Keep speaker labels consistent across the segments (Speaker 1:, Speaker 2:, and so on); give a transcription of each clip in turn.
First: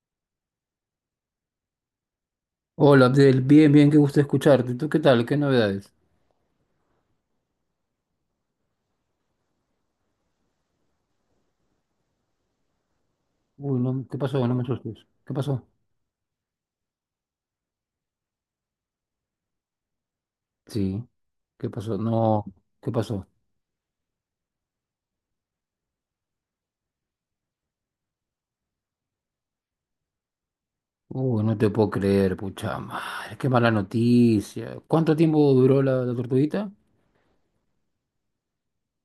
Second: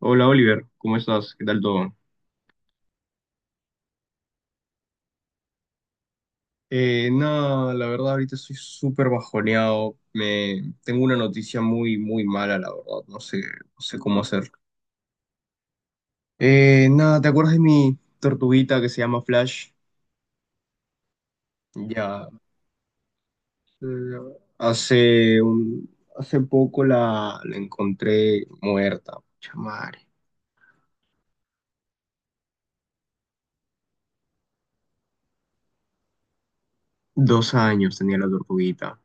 Speaker 1: Hola, Oliver, ¿cómo estás? ¿Qué tal todo?
Speaker 2: Hola, Abdel. Bien, bien, qué gusto escucharte. ¿Tú qué tal? ¿Qué novedades?
Speaker 1: Nada, la verdad ahorita estoy súper bajoneado. Tengo una noticia muy, muy mala, la verdad.
Speaker 2: Uy,
Speaker 1: No sé
Speaker 2: no, ¿qué
Speaker 1: cómo
Speaker 2: pasó?
Speaker 1: hacer.
Speaker 2: No me asustes. ¿Qué pasó?
Speaker 1: Nada, ¿te acuerdas de mi tortuguita que se llama Flash?
Speaker 2: Sí, ¿qué pasó?
Speaker 1: Ya,
Speaker 2: No, ¿qué pasó?
Speaker 1: eh, hace poco la encontré muerta. Pucha madre.
Speaker 2: Uy, no te puedo creer, pucha madre. Qué mala noticia. ¿Cuánto tiempo duró la tortuguita?
Speaker 1: 2 años tenía la tortuguita.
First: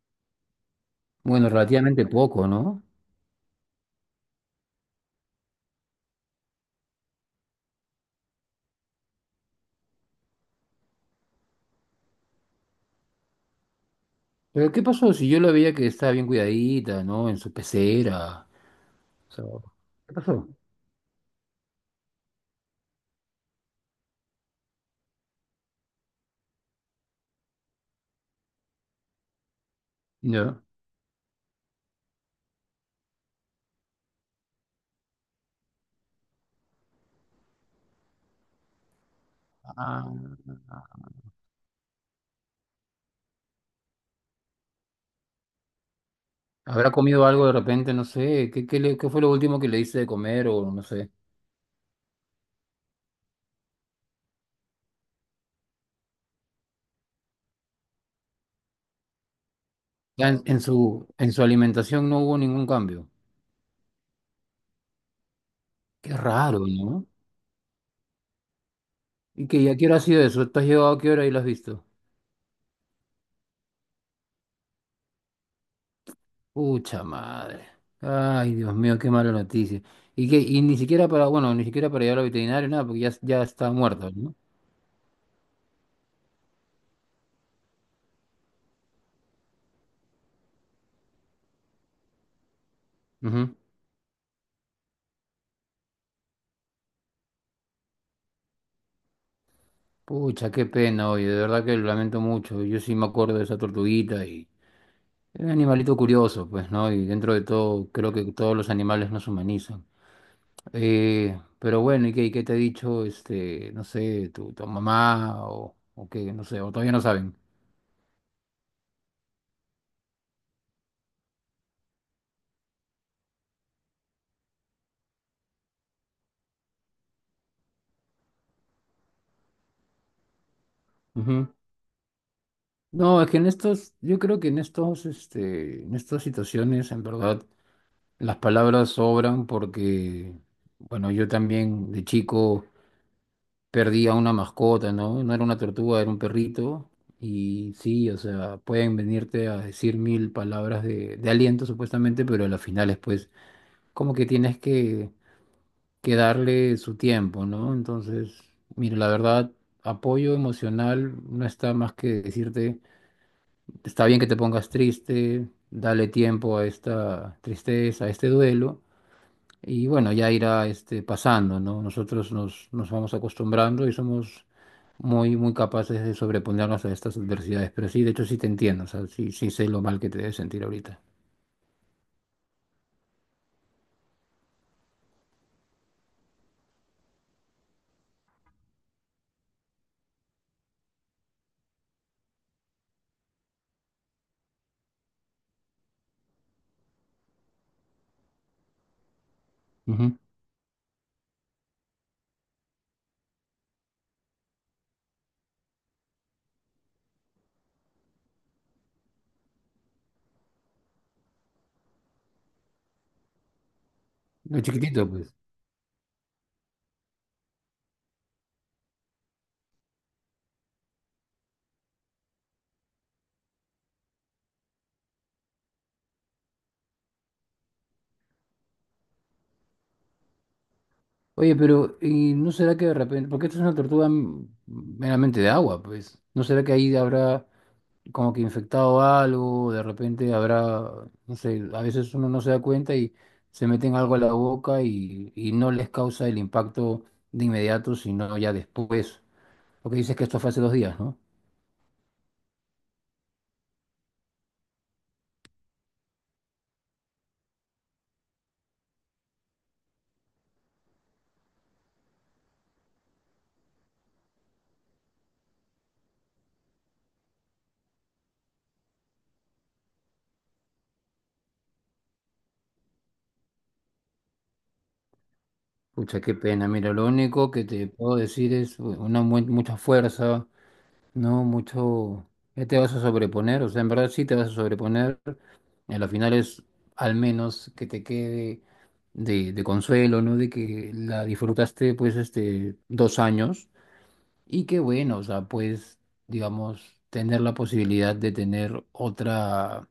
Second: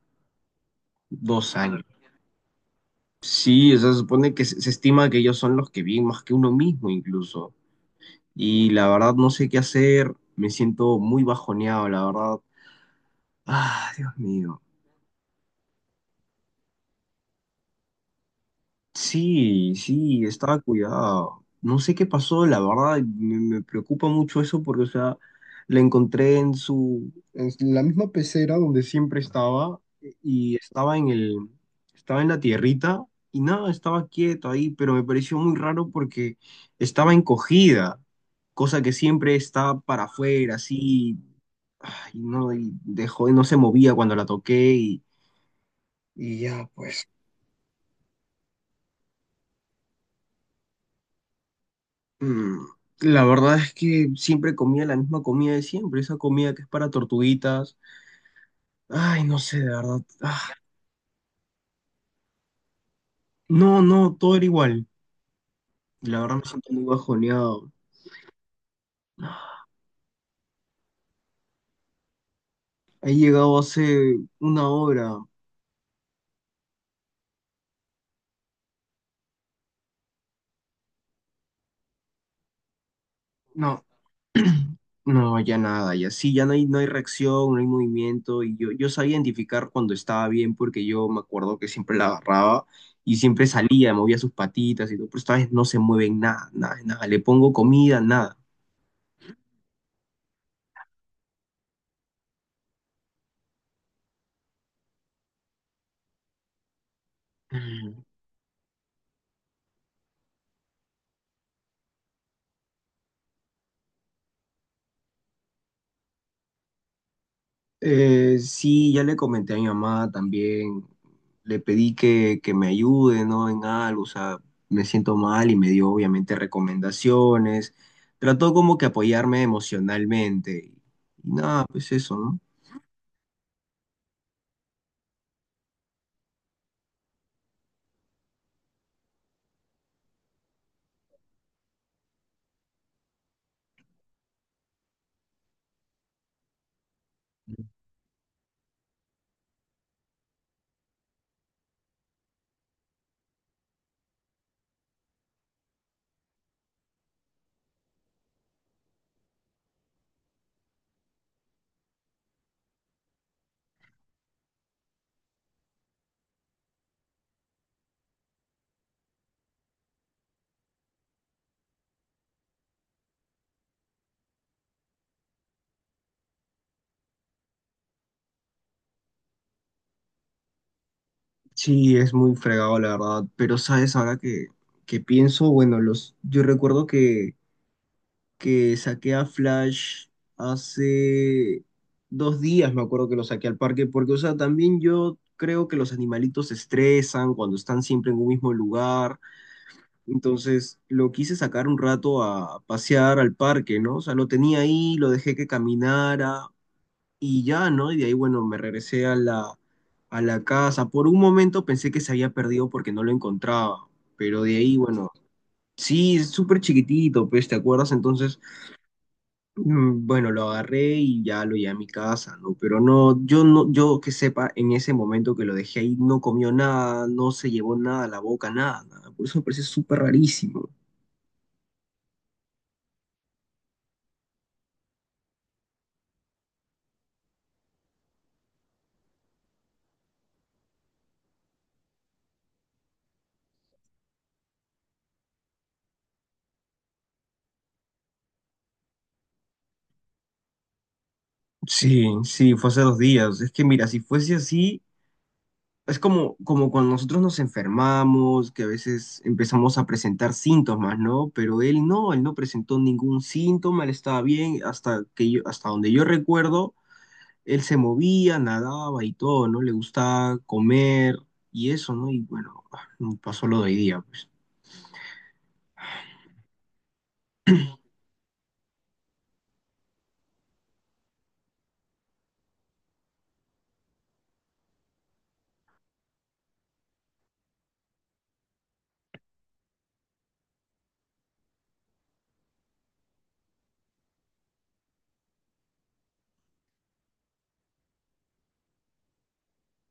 Speaker 2: Bueno,
Speaker 1: 2 años.
Speaker 2: relativamente poco, ¿no?
Speaker 1: Sí, o sea, se supone que se estima que ellos son los que viven más que uno mismo incluso. Y la verdad no sé qué hacer, me siento muy bajoneado, la verdad. Ah, Dios mío.
Speaker 2: Pero ¿qué pasó? Si yo la veía que estaba bien cuidadita, ¿no? En su pecera. O sea,
Speaker 1: Sí,
Speaker 2: ¿qué
Speaker 1: sí,
Speaker 2: pasó?
Speaker 1: estaba cuidado. No sé qué pasó, la verdad, me preocupa mucho eso porque, o sea, la encontré en la misma pecera donde siempre estaba y
Speaker 2: Ya.
Speaker 1: estaba en la tierrita y nada, estaba quieto ahí, pero me pareció muy raro porque estaba encogida, cosa que siempre está para
Speaker 2: Ah,
Speaker 1: afuera, así, ay, no, y dejó, no se movía cuando la toqué y ya,
Speaker 2: ¿habrá
Speaker 1: pues.
Speaker 2: comido algo de repente? No sé. ¿Qué, qué fue lo último que le hice de comer o no sé?
Speaker 1: Mm, La verdad es que siempre comía la misma comida de siempre, esa comida que es para tortuguitas. Ay, no sé, de verdad.
Speaker 2: Ya en,
Speaker 1: Ah,
Speaker 2: en su, en su alimentación no hubo ningún cambio.
Speaker 1: no, no, todo era igual.
Speaker 2: Qué
Speaker 1: La verdad me
Speaker 2: raro,
Speaker 1: siento muy
Speaker 2: ¿no?
Speaker 1: bajoneado.
Speaker 2: ¿Y
Speaker 1: Ah,
Speaker 2: que ya qué hora ha sido eso? ¿Tú has llegado a qué hora y lo has visto?
Speaker 1: he llegado hace una hora.
Speaker 2: Pucha madre. Ay, Dios mío, qué mala noticia. Y que, y ni siquiera para, bueno, ni siquiera para llevar al veterinario, nada, porque ya está
Speaker 1: No,
Speaker 2: muerto, ¿no?
Speaker 1: no, ya nada, ya sí, ya no hay reacción, no hay movimiento. Y yo sabía identificar cuando estaba bien porque yo me acuerdo que siempre la agarraba y siempre
Speaker 2: Ujú.
Speaker 1: salía, movía sus patitas y todo, pero esta vez no se mueven nada, nada, nada. Le pongo comida, nada.
Speaker 2: Pucha, qué pena, oye, de verdad que lo lamento mucho. Yo sí me acuerdo de esa tortuguita y era un animalito curioso, pues, ¿no? Y dentro de todo, creo que todos los animales nos humanizan. Pero bueno, y qué te ha dicho, este, no sé, tu mamá o qué, no sé, o todavía no saben?
Speaker 1: Sí, ya le comenté a mi mamá también, le pedí que me ayude, ¿no? En algo, o sea, me siento mal y me dio obviamente recomendaciones, trató como que apoyarme emocionalmente y
Speaker 2: Ujú.
Speaker 1: nada, pues eso, ¿no?
Speaker 2: No, es que en estos, yo creo que en estos, este, en estas situaciones, en verdad, las palabras sobran porque, bueno, yo también de chico perdí a una mascota, ¿no? No era una tortuga, era un perrito. Y sí, o sea, pueden venirte a decir mil palabras de aliento, supuestamente, pero a las finales, pues, como que tienes que darle su tiempo, ¿no? Entonces, mire, la verdad, apoyo emocional no está más que decirte, está bien que te pongas triste, dale tiempo a esta tristeza, a este duelo, y bueno, ya irá este, pasando, ¿no? Nosotros nos vamos acostumbrando y somos muy, muy capaces de sobreponernos a estas adversidades, pero sí, de hecho sí te entiendo, o sea, sí, sí sé lo mal que te debes sentir ahorita.
Speaker 1: Sí, es muy fregado la verdad, pero sabes, ahora que pienso, bueno, yo recuerdo que saqué a Flash hace 2 días, me acuerdo que lo saqué al parque, porque, o sea, también yo creo que los animalitos se estresan cuando están siempre en un mismo lugar,
Speaker 2: Ujú.
Speaker 1: entonces lo quise sacar un rato a pasear al parque, ¿no? O sea, lo tenía ahí, lo dejé que caminara y ya, ¿no? Y de ahí, bueno, me regresé a a la casa. Por un momento pensé que se había perdido porque no lo encontraba, pero de
Speaker 2: Lo
Speaker 1: ahí,
Speaker 2: chiquitito,
Speaker 1: bueno,
Speaker 2: pues.
Speaker 1: sí, es súper chiquitito, pues, ¿te acuerdas? Entonces... Bueno, lo agarré y ya lo llevé a mi casa, ¿no? Pero no, yo no, yo que sepa, en ese momento que lo dejé ahí, no comió nada, no se llevó nada a la boca, nada, nada. Por eso me parece súper rarísimo.
Speaker 2: Oye, pero ¿y no será que de repente, porque esta es una tortuga meramente de agua, pues, ¿no será que ahí habrá como que infectado algo, de repente habrá, no sé, a veces uno no se da cuenta y se meten algo a la boca y no les causa el impacto de inmediato, sino ya después? Porque dices que esto fue hace 2 días, ¿no?
Speaker 1: Sí, sí, fue hace 2 días. Es que mira, si fuese así, es como cuando nosotros nos enfermamos, que a veces empezamos a presentar síntomas, ¿no? Pero él no presentó ningún síntoma, él estaba bien, hasta donde yo recuerdo. Él se movía, nadaba y todo, ¿no? Le gustaba comer y eso, ¿no? Y bueno, pasó lo de hoy día, pues.
Speaker 2: Pucha, qué pena, mira, lo único que te puedo decir es pues, una mucha fuerza, ¿no? Mucho, ya te vas a sobreponer, o sea, en verdad sí te vas a sobreponer. Y a la final es al menos que te quede de consuelo, ¿no? De que la disfrutaste pues este 2 años y que bueno, o sea, pues digamos, tener la posibilidad de tener otra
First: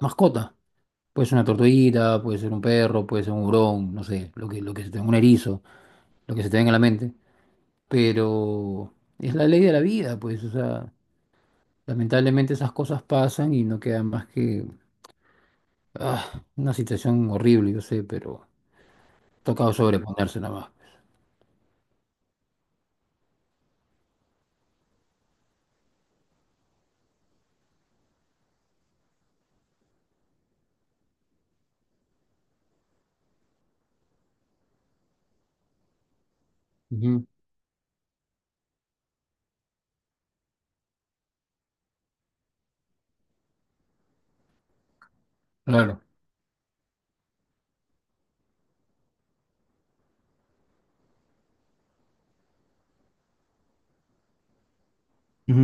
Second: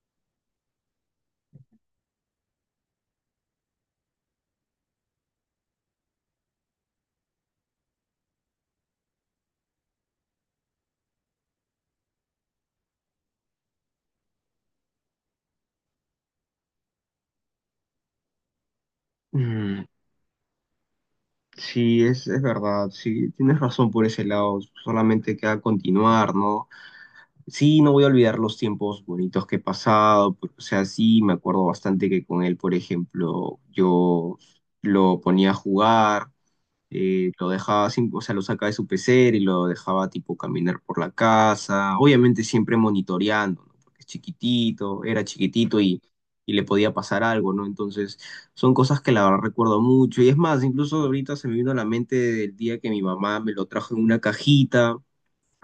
Speaker 2: mascota. Puede ser una tortuguita, puede ser un perro, puede ser un hurón, no sé, lo que se te, un erizo, lo que se te venga a la mente. Pero es la ley de la vida, pues, o sea, lamentablemente esas cosas pasan y no queda más que ah, una situación horrible, yo sé, pero... Tocado
Speaker 1: Mm,
Speaker 2: sobreponerse nada más.
Speaker 1: sí, es verdad, sí, tienes razón por ese lado, solamente queda continuar, ¿no? Sí, no voy a olvidar los tiempos bonitos que he pasado, pero, o sea, sí, me acuerdo bastante que con él, por ejemplo, yo lo ponía a jugar
Speaker 2: Ujú,
Speaker 1: lo dejaba, o sea, lo sacaba de su pecera y lo dejaba tipo caminar por la casa, obviamente siempre monitoreando, ¿no? Porque es chiquitito, era chiquitito
Speaker 2: claro.
Speaker 1: y le podía pasar algo, ¿no? Entonces, son cosas que la verdad recuerdo mucho. Y es más, incluso ahorita se me vino a la mente el día que mi mamá me lo trajo en una cajita.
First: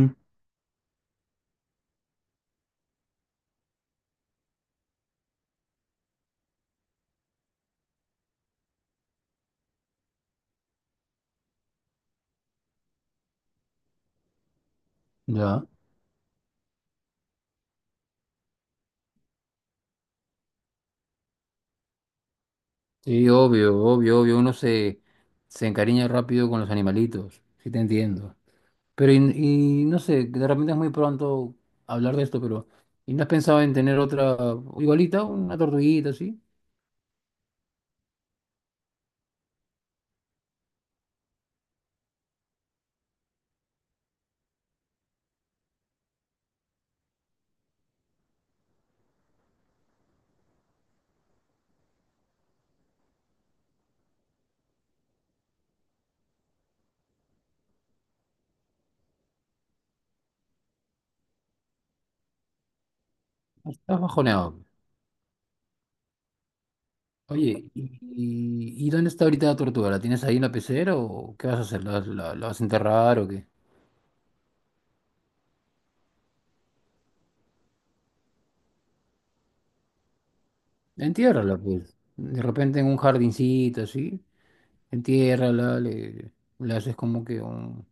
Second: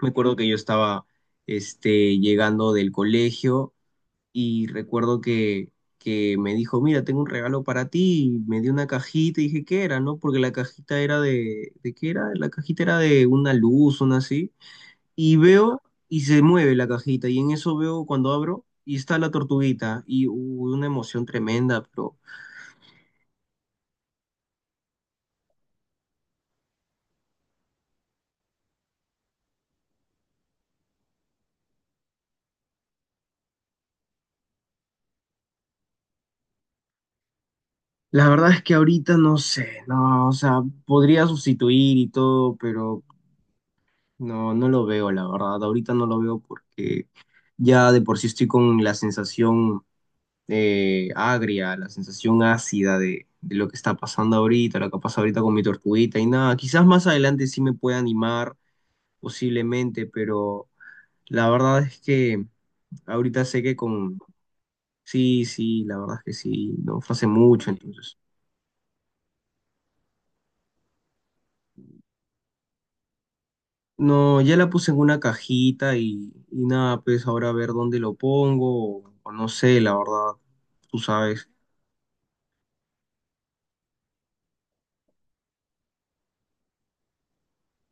Speaker 1: Me acuerdo que yo estaba, llegando del colegio y recuerdo que me dijo, mira, tengo un regalo para ti, y me dio una cajita y dije, ¿qué era? No, porque la cajita era ¿de qué era? La cajita era de una luz, una así, y
Speaker 2: Ya.
Speaker 1: veo y se mueve la cajita y en eso veo cuando abro y está la tortuguita y hubo una emoción tremenda, pero
Speaker 2: Sí, obvio, obvio, obvio. Uno se, se encariña rápido con los animalitos. Sí, te entiendo. Pero, y no sé, de repente es muy pronto hablar de esto, pero. ¿Y no has pensado en tener otra igualita, una tortuguita así?
Speaker 1: la verdad es que ahorita no sé, no, o sea, podría sustituir y todo, pero no, no lo veo, la verdad, ahorita no lo veo porque... Ya de por sí estoy con la sensación agria, la sensación ácida de lo que está pasando ahorita, lo que pasa ahorita con mi tortuguita y nada. Quizás más adelante sí me pueda animar, posiblemente, pero la verdad es que ahorita sé que
Speaker 2: Estás
Speaker 1: con...
Speaker 2: bajoneado.
Speaker 1: Sí, sí, la verdad es que sí, no fue hace
Speaker 2: Oye,
Speaker 1: mucho
Speaker 2: ¿y,
Speaker 1: entonces.
Speaker 2: y dónde está ahorita la tortuga? ¿La tienes ahí en la pecera o qué vas a hacer? ¿La, la vas a enterrar o qué?
Speaker 1: No, ya la puse en una cajita y nada, pues ahora a ver dónde lo pongo, o, no sé, la verdad, tú sabes.
Speaker 2: Entiérrala, pues. De repente en un jardincito así. Entiérrala, le haces como que un,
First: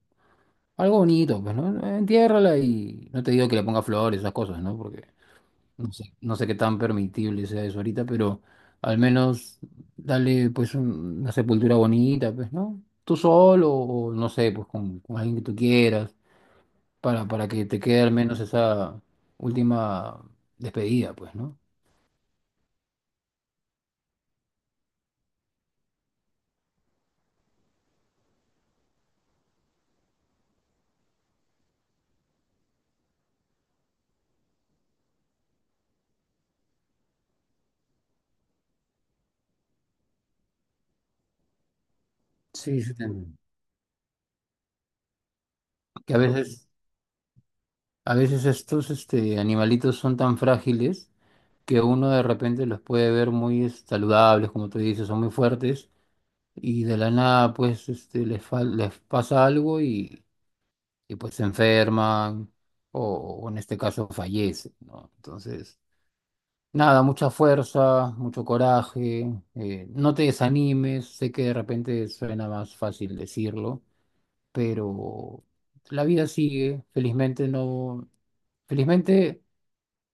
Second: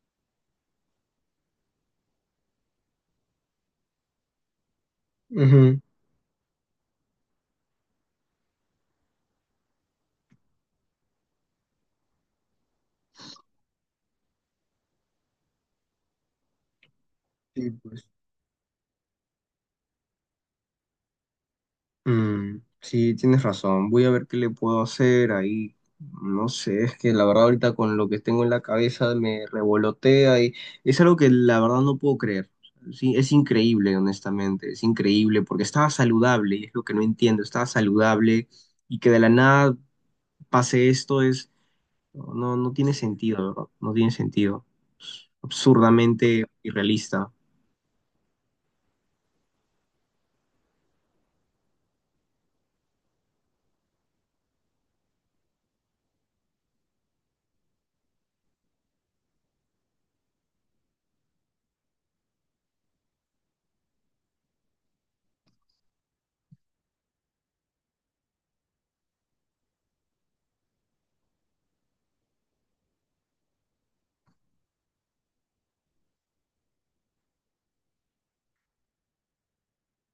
Speaker 2: algo bonito, pues, ¿no? Entiérrala y no te digo que le ponga flores, esas cosas, ¿no? Porque
Speaker 1: Ujú.
Speaker 2: no sé, no sé qué tan permitible sea eso ahorita, pero al menos dale, pues, una sepultura bonita, pues, ¿no? Tú solo o no sé, pues, con alguien que tú quieras, para que
Speaker 1: Sí,
Speaker 2: te quede
Speaker 1: pues.
Speaker 2: al menos esa última despedida, pues, ¿no?
Speaker 1: Mm, sí, tienes razón. Voy a ver qué le puedo hacer ahí. No sé, es que la verdad ahorita con lo que tengo en la cabeza me revolotea y es algo que la verdad no puedo creer. Sí, es increíble, honestamente, es increíble porque estaba saludable y es lo que no entiendo, estaba saludable y que de la nada pase esto es, no, no
Speaker 2: Sí,
Speaker 1: tiene
Speaker 2: sí, también.
Speaker 1: sentido, ¿verdad? No tiene sentido.
Speaker 2: Que
Speaker 1: Absurdamente irrealista.
Speaker 2: a veces estos, este, animalitos son tan frágiles que uno de repente los puede ver muy saludables, como tú dices, son muy fuertes, y de la nada pues este, les, les pasa algo y, pues se enferman o, o en este caso fallecen, ¿no? Entonces, nada, mucha fuerza, mucho coraje, no te desanimes, sé que de repente suena más fácil decirlo, pero la vida sigue, felizmente no, felizmente...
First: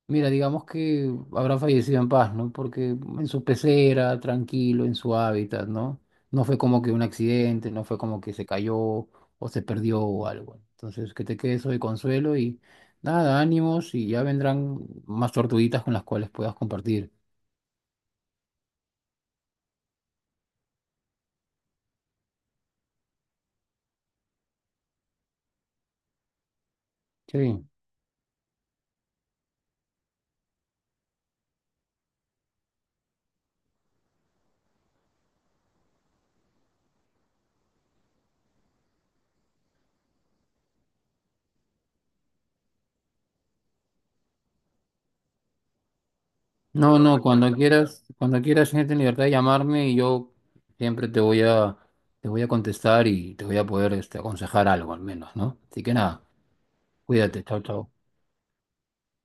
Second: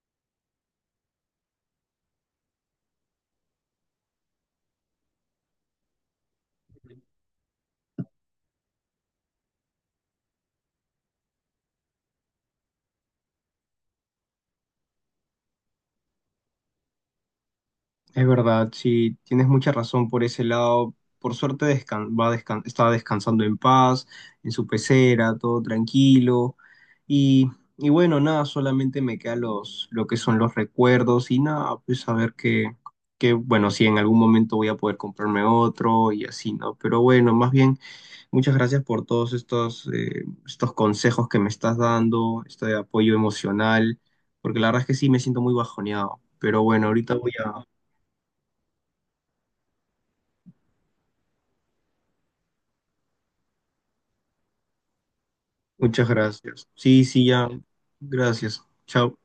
Speaker 2: Mira, digamos que habrá fallecido en paz, ¿no? Porque en su pecera, tranquilo, en su hábitat, ¿no? No fue como que un accidente, no fue como que se cayó o se perdió o algo. Entonces, que te quede eso de consuelo y nada, ánimos y ya vendrán más tortuguitas con las cuales puedas compartir.
Speaker 1: Es verdad, sí, tienes mucha razón por ese lado. Por suerte está descansando en paz, en su pecera, todo tranquilo. Y,
Speaker 2: Sí.
Speaker 1: y bueno, nada, solamente me queda lo que son los recuerdos y nada, pues a ver bueno, si en algún momento voy a poder comprarme otro y así, ¿no? Pero bueno, más bien, muchas gracias por todos estos consejos que me estás dando, este apoyo emocional, porque la verdad es que sí me siento muy bajoneado. Pero bueno,
Speaker 2: No, claro,
Speaker 1: ahorita
Speaker 2: no,
Speaker 1: voy a...
Speaker 2: cuando quieras, gente en libertad de llamarme y yo siempre te voy a contestar y te voy a poder, este, aconsejar algo al menos, ¿no? Así que
Speaker 1: Muchas
Speaker 2: nada,
Speaker 1: gracias. Sí, sí,
Speaker 2: cuídate,
Speaker 1: ya.
Speaker 2: chao, chao.
Speaker 1: Gracias. Chao.